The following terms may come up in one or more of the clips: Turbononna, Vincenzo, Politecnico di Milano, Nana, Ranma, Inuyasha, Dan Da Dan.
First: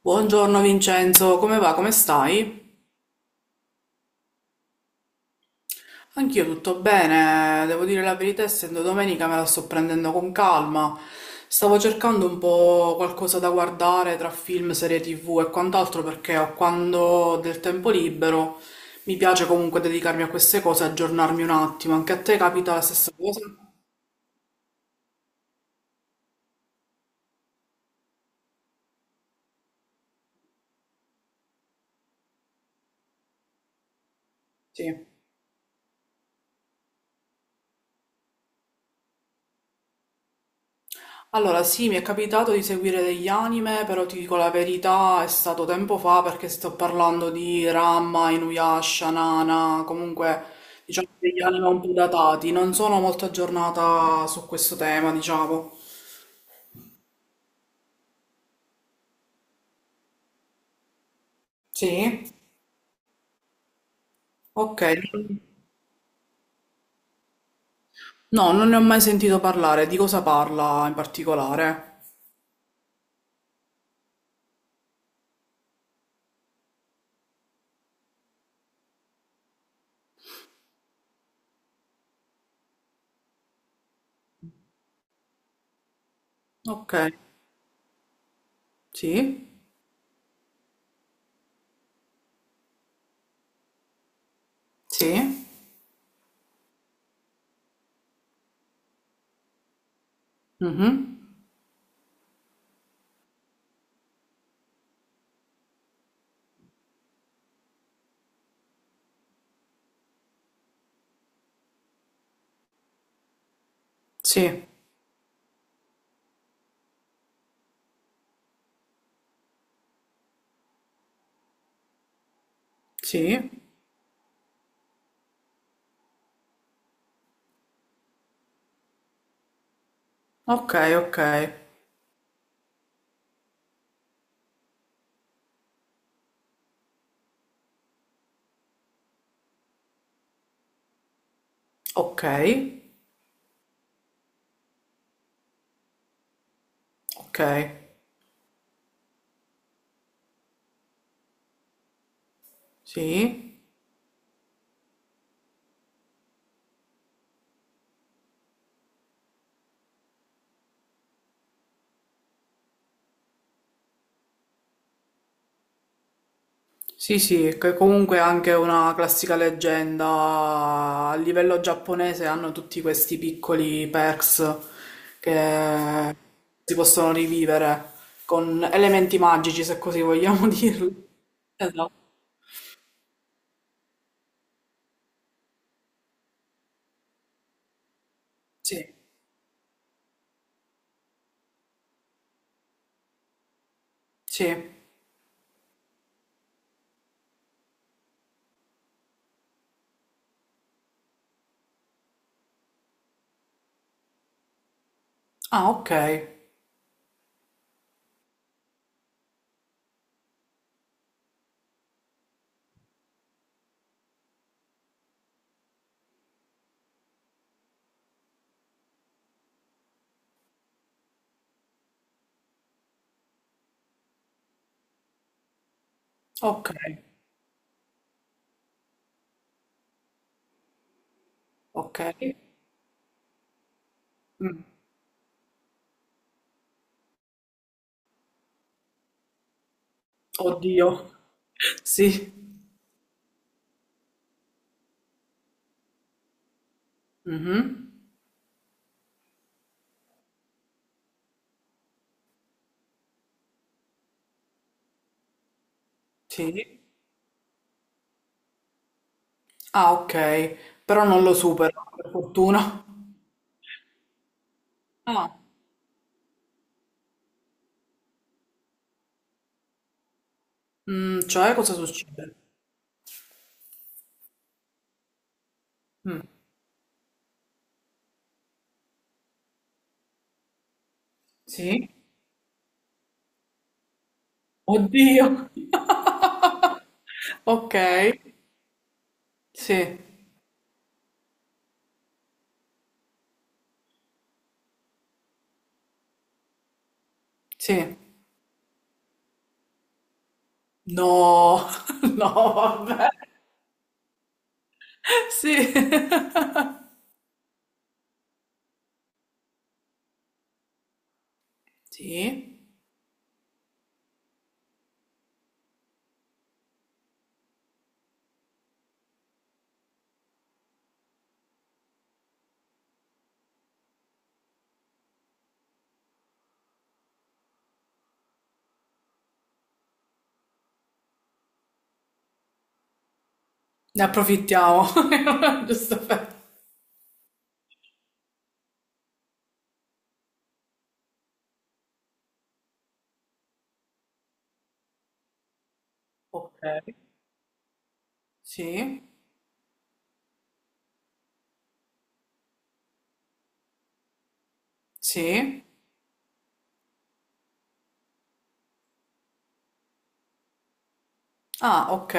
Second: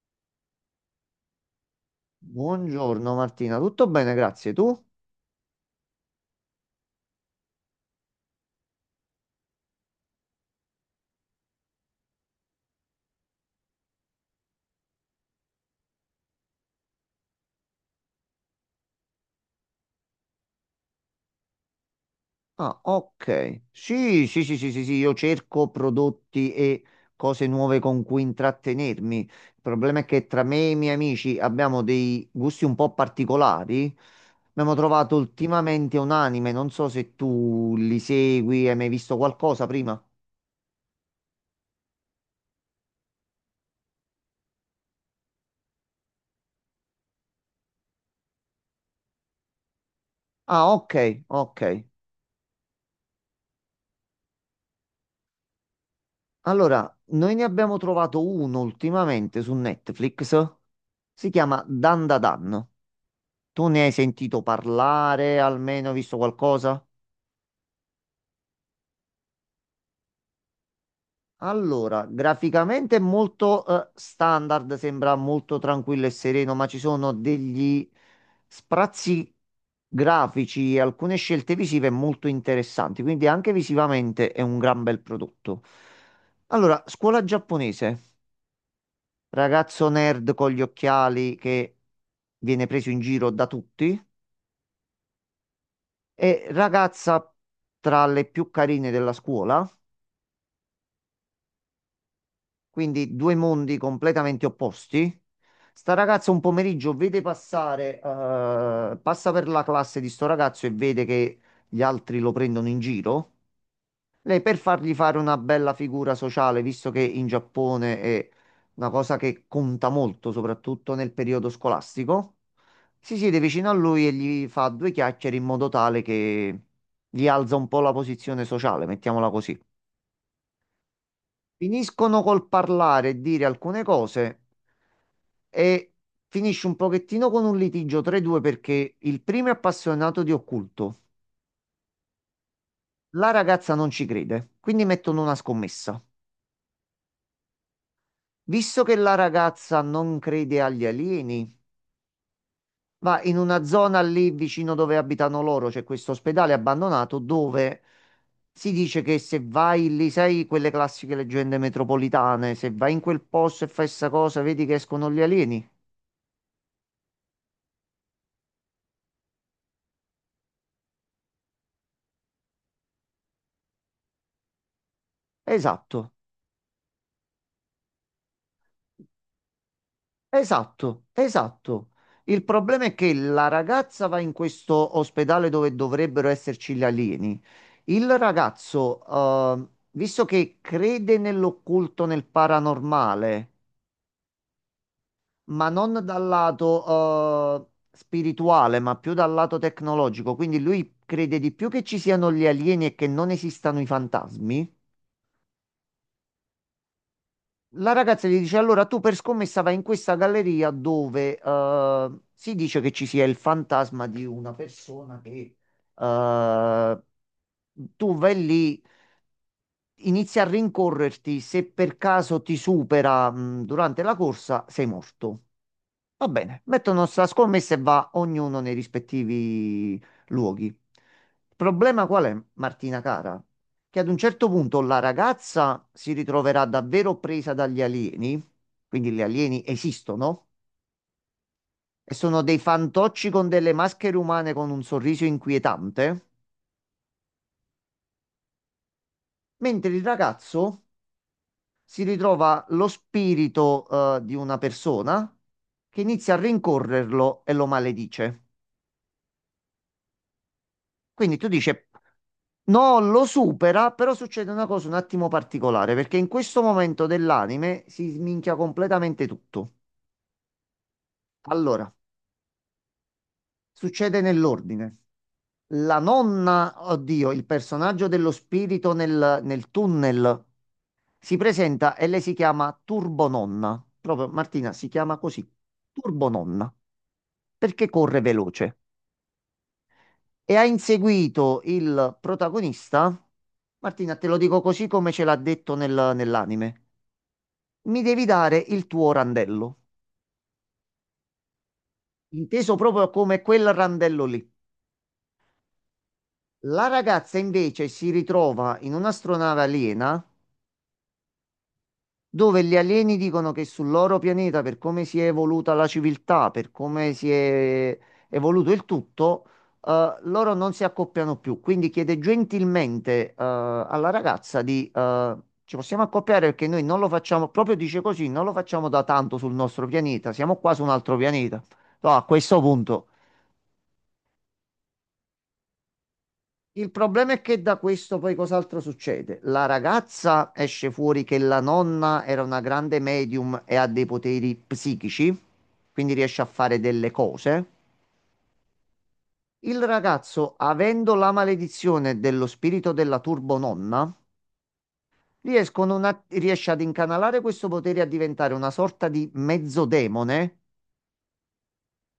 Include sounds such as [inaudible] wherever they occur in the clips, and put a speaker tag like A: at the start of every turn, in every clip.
A: Buongiorno Vincenzo, come va? Come stai?
B: Buongiorno Martina, tutto bene, grazie. Tu?
A: Anch'io tutto bene, devo dire la verità, essendo domenica me la sto prendendo con calma. Stavo cercando un po' qualcosa da guardare tra film, serie TV e quant'altro perché ho quando ho del tempo libero mi piace comunque dedicarmi a queste cose, aggiornarmi un attimo. Anche a te capita
B: Ah,
A: la stessa cosa?
B: ok. Sì, sì, sì, sì, sì, sì, io cerco prodotti e cose nuove con cui intrattenermi. Il problema è che tra me e i miei amici abbiamo dei gusti un po' particolari. Abbiamo
A: Sì.
B: trovato ultimamente un anime, non so se tu li segui, hai mai visto qualcosa prima?
A: Allora, sì, mi è capitato di seguire degli anime, però ti dico la verità, è stato tempo fa perché sto parlando di Ranma, Inuyasha, Nana, comunque
B: Ah, ok,
A: diciamo degli
B: ok.
A: anime un po' datati, non sono molto aggiornata su questo tema, diciamo.
B: Allora, noi ne abbiamo trovato uno ultimamente su Netflix. Si chiama Dan Da
A: Sì?
B: Dan. Tu ne hai sentito
A: Ok.
B: parlare, almeno visto qualcosa?
A: No, non ne ho mai sentito parlare, di cosa parla in particolare?
B: Allora, graficamente è molto standard, sembra molto tranquillo e sereno, ma ci sono degli sprazzi grafici e alcune scelte visive molto interessanti, quindi anche visivamente è un gran bel prodotto. Allora,
A: Ok.
B: scuola giapponese,
A: Sì?
B: ragazzo nerd con gli occhiali che viene preso in giro da tutti
A: Sì?
B: e ragazza tra le più carine della scuola,
A: Mhm.
B: quindi due mondi completamente opposti. Sta ragazza un pomeriggio passa per la classe di sto ragazzo e vede che gli altri lo prendono in giro. Lei per
A: Sì.
B: fargli fare una bella figura sociale, visto che in Giappone è una cosa che conta molto, soprattutto nel periodo scolastico, si siede
A: Sì.
B: vicino a lui e gli fa due chiacchiere in modo tale che gli alza un po' la posizione sociale, mettiamola così.
A: Ok, ok.
B: Finiscono col parlare e dire alcune cose e finisce un pochettino con un litigio tra i due perché il primo è appassionato di occulto.
A: Ok.
B: La ragazza non ci crede, quindi mettono una scommessa.
A: Ok.
B: Visto che la ragazza non crede agli alieni, va in
A: Sì.
B: una zona lì vicino dove abitano loro, c'è questo ospedale abbandonato dove si dice che se vai lì, sai quelle classiche leggende metropolitane, se vai in quel posto e fai sta cosa, vedi che escono gli alieni.
A: Sì, sì, che comunque è anche una classica leggenda. A livello giapponese hanno tutti questi piccoli perks
B: Esatto.
A: che si possono rivivere con elementi magici, se così vogliamo [laughs]
B: Esatto,
A: dirli.
B: esatto.
A: Esatto.
B: Il problema è che la ragazza va in questo ospedale dove dovrebbero esserci gli alieni. Il
A: Sì,
B: ragazzo, visto che crede nell'occulto, nel paranormale,
A: sì.
B: ma non dal lato, spirituale, ma più dal lato tecnologico, quindi lui crede di più che ci siano gli alieni e che non esistano i fantasmi.
A: Ah, ok,
B: La ragazza gli dice: Allora tu per scommessa vai in questa galleria dove si dice che ci sia il fantasma di una persona che eh, tu vai lì, inizi a rincorrerti. Se per caso ti supera durante la corsa, sei morto. Va bene,
A: ok,
B: mettono sta scommessa e va ognuno nei rispettivi luoghi. Il
A: ok.
B: problema qual è, Martina cara? Che ad un certo
A: Mm.
B: punto la ragazza si ritroverà davvero presa dagli alieni, quindi gli alieni esistono,
A: Oddio. [laughs]
B: e
A: Sì.
B: sono dei fantocci con delle maschere umane con un sorriso inquietante,
A: Mhm.
B: mentre il ragazzo si ritrova lo spirito, di una persona che inizia a
A: Sì.
B: rincorrerlo e lo maledice.
A: Ah, ok. Però non lo
B: Quindi tu dici,
A: supero, per fortuna.
B: non lo supera, però succede una cosa un attimo
A: Ah,
B: particolare, perché in questo momento dell'anime si sminchia completamente tutto.
A: mm, cioè cosa
B: Allora,
A: succede?
B: succede nell'ordine. La
A: Mm.
B: nonna, oddio, il personaggio dello spirito nel tunnel si
A: Sì.
B: presenta e lei si chiama Turbononna. Proprio Martina si chiama così,
A: Oddio. [laughs]
B: Turbononna,
A: Ok.
B: perché corre veloce.
A: Sì.
B: E ha inseguito il protagonista. Martina, te lo dico così come ce l'ha detto nell'anime.
A: Sì.
B: Mi devi dare il tuo randello,
A: No. [laughs] No,
B: inteso
A: vabbè.
B: proprio come quel randello lì.
A: Sì.
B: La ragazza invece si ritrova in un'astronave aliena
A: Sì.
B: dove gli alieni dicono che sul loro pianeta, per come si è evoluta la civiltà, per come si è evoluto il tutto, loro non si accoppiano più. Quindi chiede gentilmente, alla ragazza di, ci possiamo accoppiare perché noi non lo facciamo, proprio dice così, non lo facciamo da tanto sul nostro pianeta, siamo qua su un altro pianeta. No, a questo punto.
A: Ne approfittiamo. [laughs] Giusto per...
B: Il problema è che da questo poi cos'altro succede? La ragazza esce fuori che la nonna era una grande medium e ha dei poteri psichici, quindi riesce a
A: Ok.
B: fare delle cose.
A: Sì.
B: Il ragazzo, avendo la maledizione dello spirito della turbononna,
A: Sì.
B: riesce ad incanalare questo potere a diventare una sorta di mezzodemone
A: Ah, ok.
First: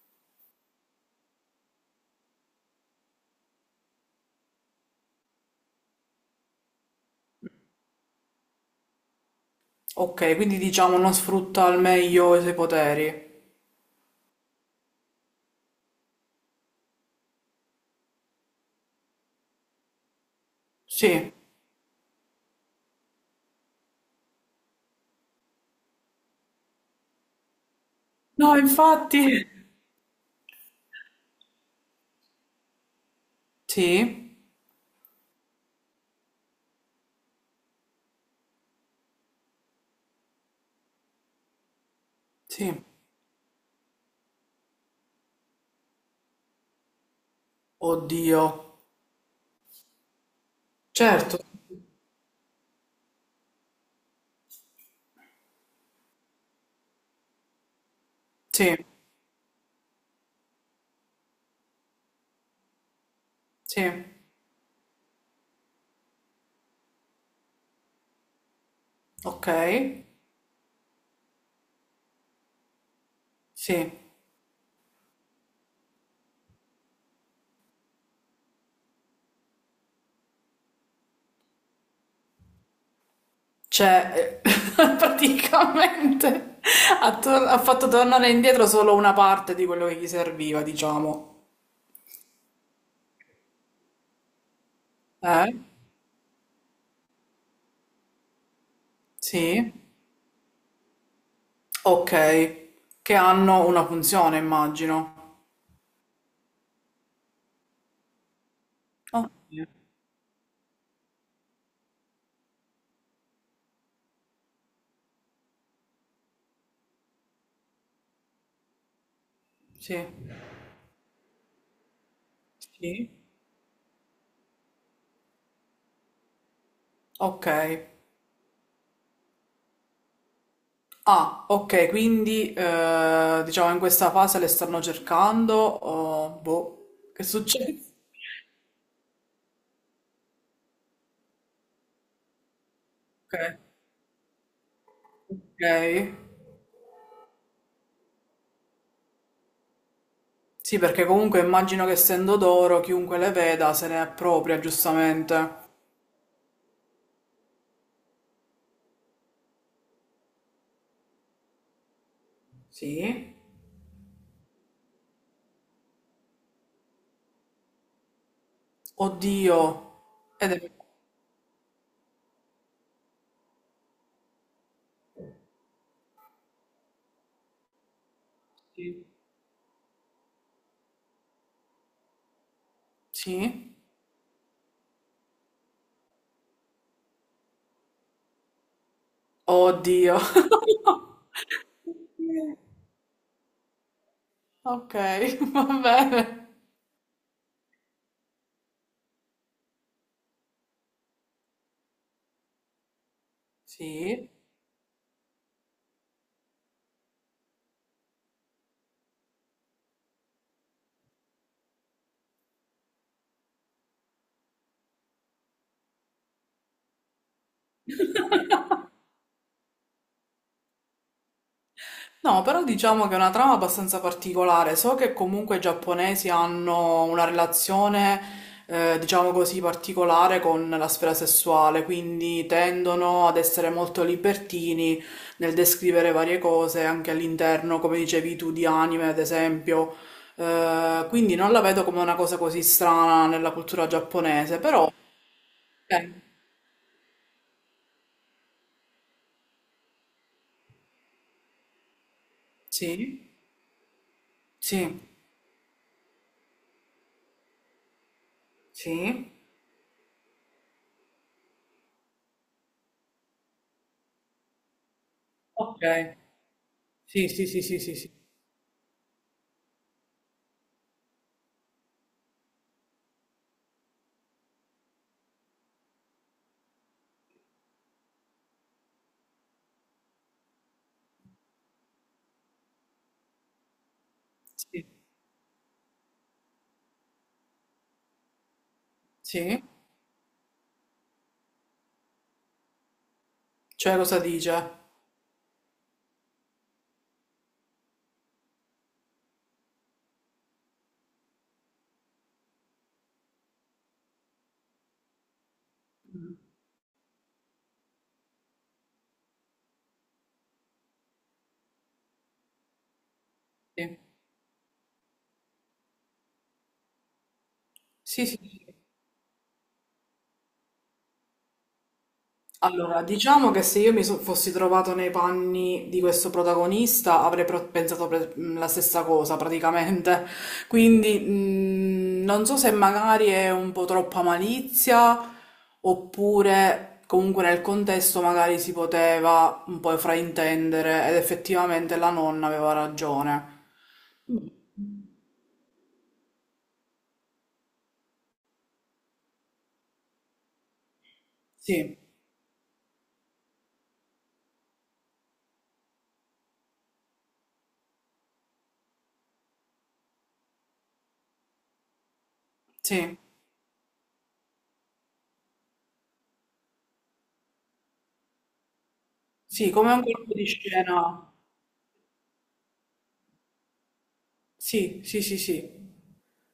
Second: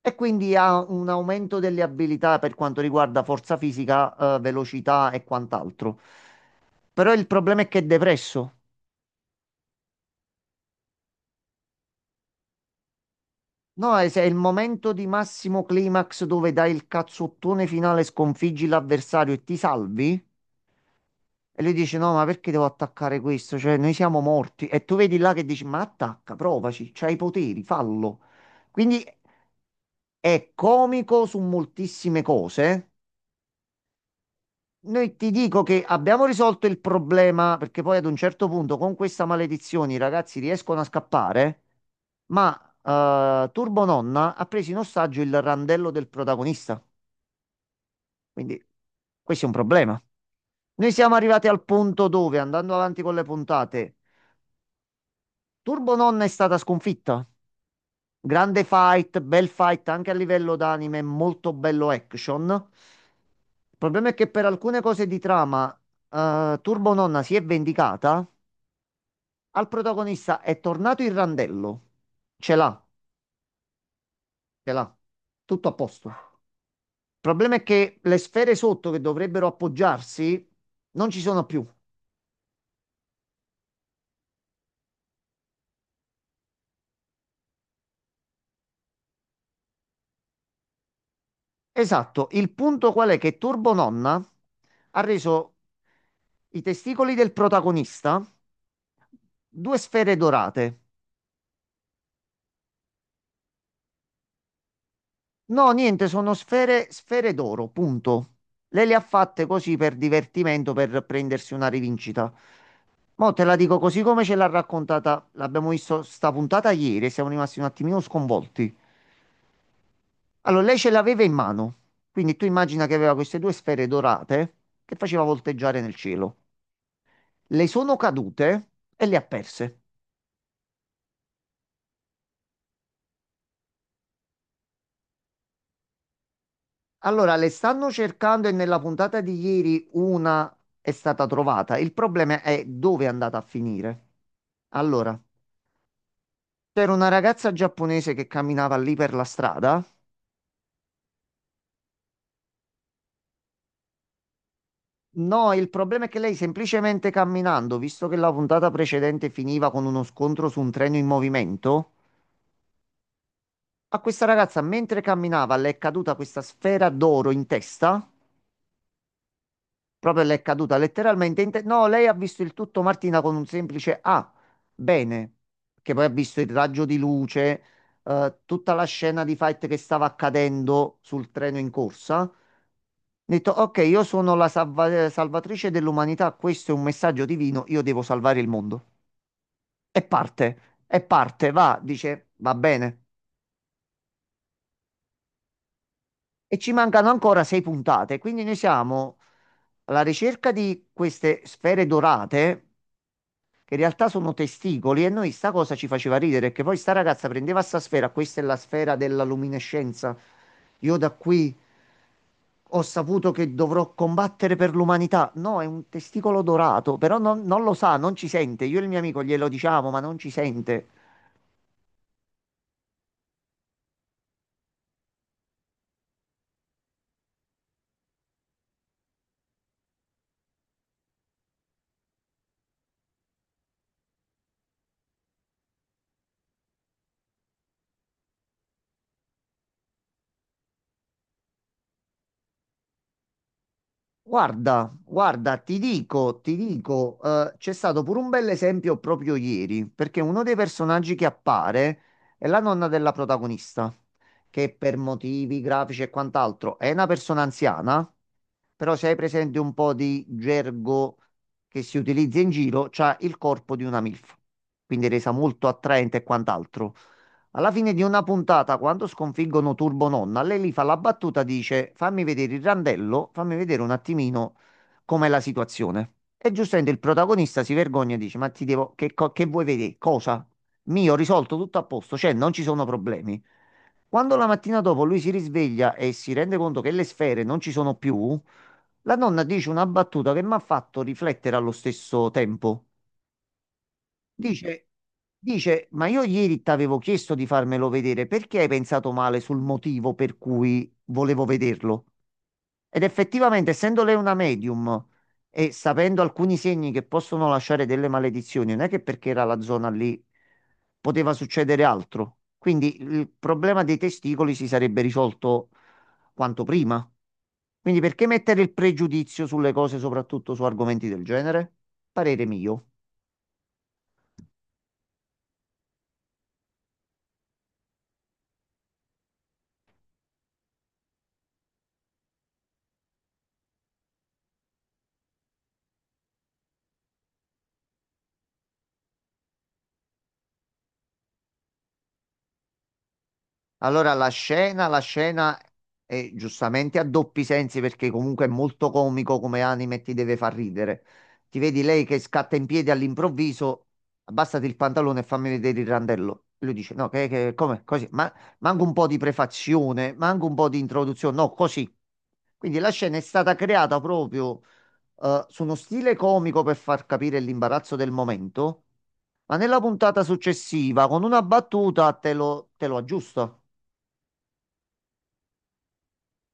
B: e quindi ha un aumento delle abilità per quanto riguarda forza fisica, velocità e quant'altro. Però il problema è che è depresso.
A: Ok, quindi diciamo non sfrutta al meglio i suoi poteri.
B: No, è il momento di massimo climax dove dai il cazzottone finale, sconfiggi l'avversario e ti salvi.
A: Sì.
B: E lui dice: No, ma perché devo attaccare questo? Cioè, noi siamo morti. E tu vedi là che dici: Ma attacca, provaci, c'hai i poteri, fallo.
A: No,
B: Quindi
A: infatti.
B: è comico su moltissime cose.
A: Sì.
B: Noi ti dico che abbiamo risolto il problema perché poi ad un certo punto con questa maledizione i ragazzi riescono a scappare, ma
A: Sì.
B: Turbo Nonna ha preso in ostaggio il randello del protagonista.
A: Oddio.
B: Quindi questo è un problema. Noi siamo
A: Certo.
B: arrivati al punto dove, andando avanti con le puntate, Turbo Nonna è stata sconfitta. Grande
A: Sì.
B: fight, bel fight anche a livello d'anime, molto bello action. Il
A: Sì.
B: problema è che per alcune cose di trama, Turbo Nonna si è vendicata.
A: Ok.
B: Al protagonista è tornato il randello. Ce l'ha,
A: Sì.
B: ce l'ha. Tutto a posto. Il problema è che le sfere sotto che dovrebbero appoggiarsi non ci sono più.
A: Cioè, [laughs] praticamente ha fatto tornare indietro solo una parte di quello che gli serviva, diciamo.
B: Esatto, il punto qual è che Turbo Nonna ha
A: Eh?
B: reso i testicoli del protagonista
A: Sì?
B: due sfere dorate.
A: Ok. Che hanno una funzione, immagino.
B: No, niente, sono sfere, sfere d'oro, punto. Lei le ha
A: Ok.
B: fatte così per divertimento, per prendersi una rivincita. Mo' te la dico così come ce l'ha raccontata, l'abbiamo visto sta puntata ieri e siamo rimasti un attimino sconvolti.
A: Sì.
B: Allora, lei ce l'aveva in mano, quindi tu immagina che
A: Sì.
B: aveva queste due sfere dorate che faceva volteggiare nel cielo.
A: Ok.
B: Le sono cadute e le ha perse.
A: Ah, ok, quindi diciamo in questa fase le stanno cercando. O boh, che
B: Allora le
A: succede?
B: stanno cercando e nella puntata di ieri una è stata trovata. Il problema è dove è
A: Ok.
B: andata a finire. Allora,
A: Ok.
B: c'era una ragazza giapponese che camminava lì per la strada.
A: Sì, perché comunque immagino che essendo d'oro chiunque le veda se ne appropria, giustamente.
B: No, il problema è che lei semplicemente camminando, visto che la puntata precedente finiva con uno scontro su un treno in movimento,
A: Sì.
B: a questa ragazza mentre camminava le è caduta questa sfera d'oro in testa. Proprio le
A: Oddio.
B: è
A: Ed è...
B: caduta letteralmente. No, lei ha visto il tutto, Martina, con un semplice ah, bene, che poi ha visto il raggio di luce, tutta la
A: Sì?
B: scena di fight che stava accadendo sul treno in corsa. Ha detto,
A: Sì.
B: ok, io sono la salvatrice dell'umanità, questo è un messaggio divino, io devo salvare il mondo. E
A: Oddio.
B: parte,
A: [laughs]
B: e parte, va, dice, va bene.
A: Ok, [laughs] va bene.
B: E ci mancano ancora 6 puntate, quindi noi siamo alla ricerca di queste sfere dorate che in realtà
A: Sì.
B: sono testicoli e noi sta cosa ci faceva ridere, che poi sta ragazza prendeva sta sfera, questa è la sfera della luminescenza. Io da qui ho saputo che dovrò combattere per l'umanità. No, è un testicolo dorato, però non lo sa, non ci sente. Io e il mio amico glielo diciamo, ma non ci sente.
A: No, però diciamo che è una trama abbastanza particolare. So che comunque i giapponesi hanno una relazione, diciamo così, particolare con la sfera sessuale, quindi tendono ad essere molto libertini nel descrivere varie cose anche all'interno, come dicevi tu, di anime, ad esempio. Quindi non la vedo come una cosa così strana nella cultura giapponese, però...
B: Guarda, guarda,
A: eh,
B: ti dico, c'è stato pure un bel esempio proprio ieri, perché uno dei personaggi che appare è la nonna della
A: sì,
B: protagonista, che per
A: sì,
B: motivi grafici e quant'altro è una persona anziana, però se hai
A: sì,
B: presente un po' di gergo che si utilizza in giro, c'ha il corpo di una MILF, quindi resa molto
A: ok.
B: attraente e quant'altro.
A: Sì, sì, sì,
B: Alla
A: sì,
B: fine
A: sì,
B: di
A: sì,
B: una puntata, quando sconfiggono Turbo Nonna, lei lì fa la battuta, dice fammi vedere il randello, fammi vedere un attimino com'è la situazione. E giustamente il protagonista si vergogna e dice ma ti devo, che vuoi vedere? Cosa? Mio, ho risolto tutto a posto, cioè non ci sono problemi. Quando la mattina
A: sì,
B: dopo lui si risveglia e si rende conto che le sfere non ci sono più, la donna
A: sì.
B: dice una battuta che mi ha fatto riflettere allo stesso tempo.
A: Cioè, cosa dice?
B: Dice, dice, ma io ieri ti avevo chiesto di farmelo vedere, perché hai pensato male sul motivo per cui volevo vederlo? Ed effettivamente, essendo lei una medium e sapendo alcuni segni che possono lasciare delle maledizioni, non è che perché era la zona lì poteva succedere altro. Quindi il problema dei
A: Sì.
B: testicoli si sarebbe risolto quanto prima. Quindi
A: Sì,
B: perché
A: sì,
B: mettere
A: sì.
B: il pregiudizio sulle cose, soprattutto su argomenti del genere? Parere mio.
A: Allora, diciamo che se io fossi trovato nei panni di questo protagonista avrei pensato la stessa cosa praticamente. Quindi non so se magari è un po' troppa malizia oppure comunque nel contesto magari si poteva un po' fraintendere ed effettivamente la nonna aveva ragione.
B: Allora, la scena è giustamente a doppi sensi perché comunque è molto comico come anime e ti deve far ridere. Ti vedi
A: Sì,
B: lei che scatta in piedi all'improvviso, abbassati il pantalone e fammi vedere il randello. E lui dice, no, come, così, ma manca un po' di prefazione, manca un po' di introduzione, no, così. Quindi la scena
A: sì,
B: è stata creata proprio su uno stile comico per far capire l'imbarazzo del momento, ma
A: sì,
B: nella
A: come un
B: puntata
A: colpo di
B: successiva, con
A: scena.
B: una battuta, te lo aggiusta.
A: Sì, sì, sì, sì.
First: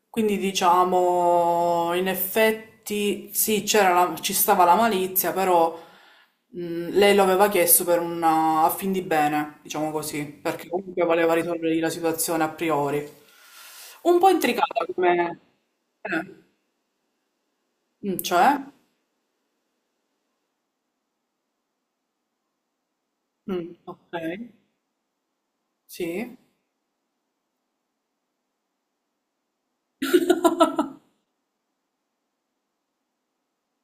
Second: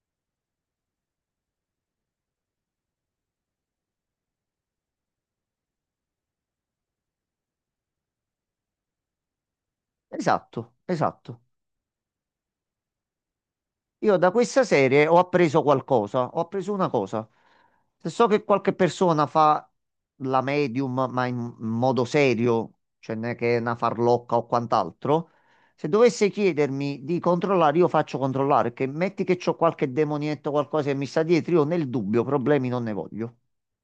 A: Quindi diciamo, in effetti sì, ci stava la malizia, però lei lo aveva chiesto per una, a fin di bene, diciamo così, perché
B: Esatto,
A: comunque voleva
B: esatto.
A: risolvere la situazione a priori.
B: Io
A: Un po'
B: da questa
A: intricata
B: serie ho
A: come...
B: appreso qualcosa, ho
A: eh,
B: appreso una cosa. Se
A: mm,
B: so che
A: cioè?
B: qualche persona fa la medium, ma in modo serio, cioè non è che è
A: Mm,
B: una
A: ok,
B: farlocca o quant'altro, se dovesse
A: sì.
B: chiedermi di controllare, io faccio controllare, che metti che c'ho qualche demonietto,
A: [laughs]
B: qualcosa che mi sta dietro, io nel dubbio problemi non ne voglio.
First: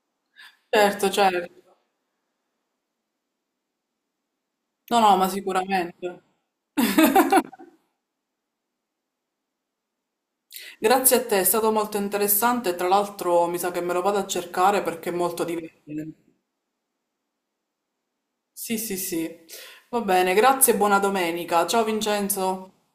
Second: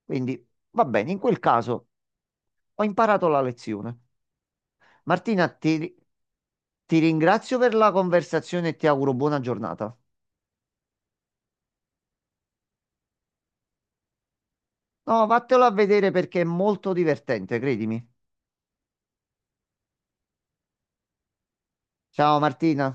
B: Quindi va bene,
A: Certo,
B: in quel
A: certo.
B: caso ho imparato la lezione.
A: No, no, ma
B: Martina,
A: sicuramente. [laughs]
B: ti ringrazio per la conversazione e ti auguro buona giornata.
A: Grazie a te, è stato molto interessante. Tra l'altro, mi sa che me lo vado a cercare perché è
B: No,
A: molto
B: vattelo a vedere
A: divertente.
B: perché è molto divertente, credimi.
A: Sì, sì, sì. Va bene, grazie e buona domenica. Ciao
B: Ciao
A: Vincenzo.
B: Martina.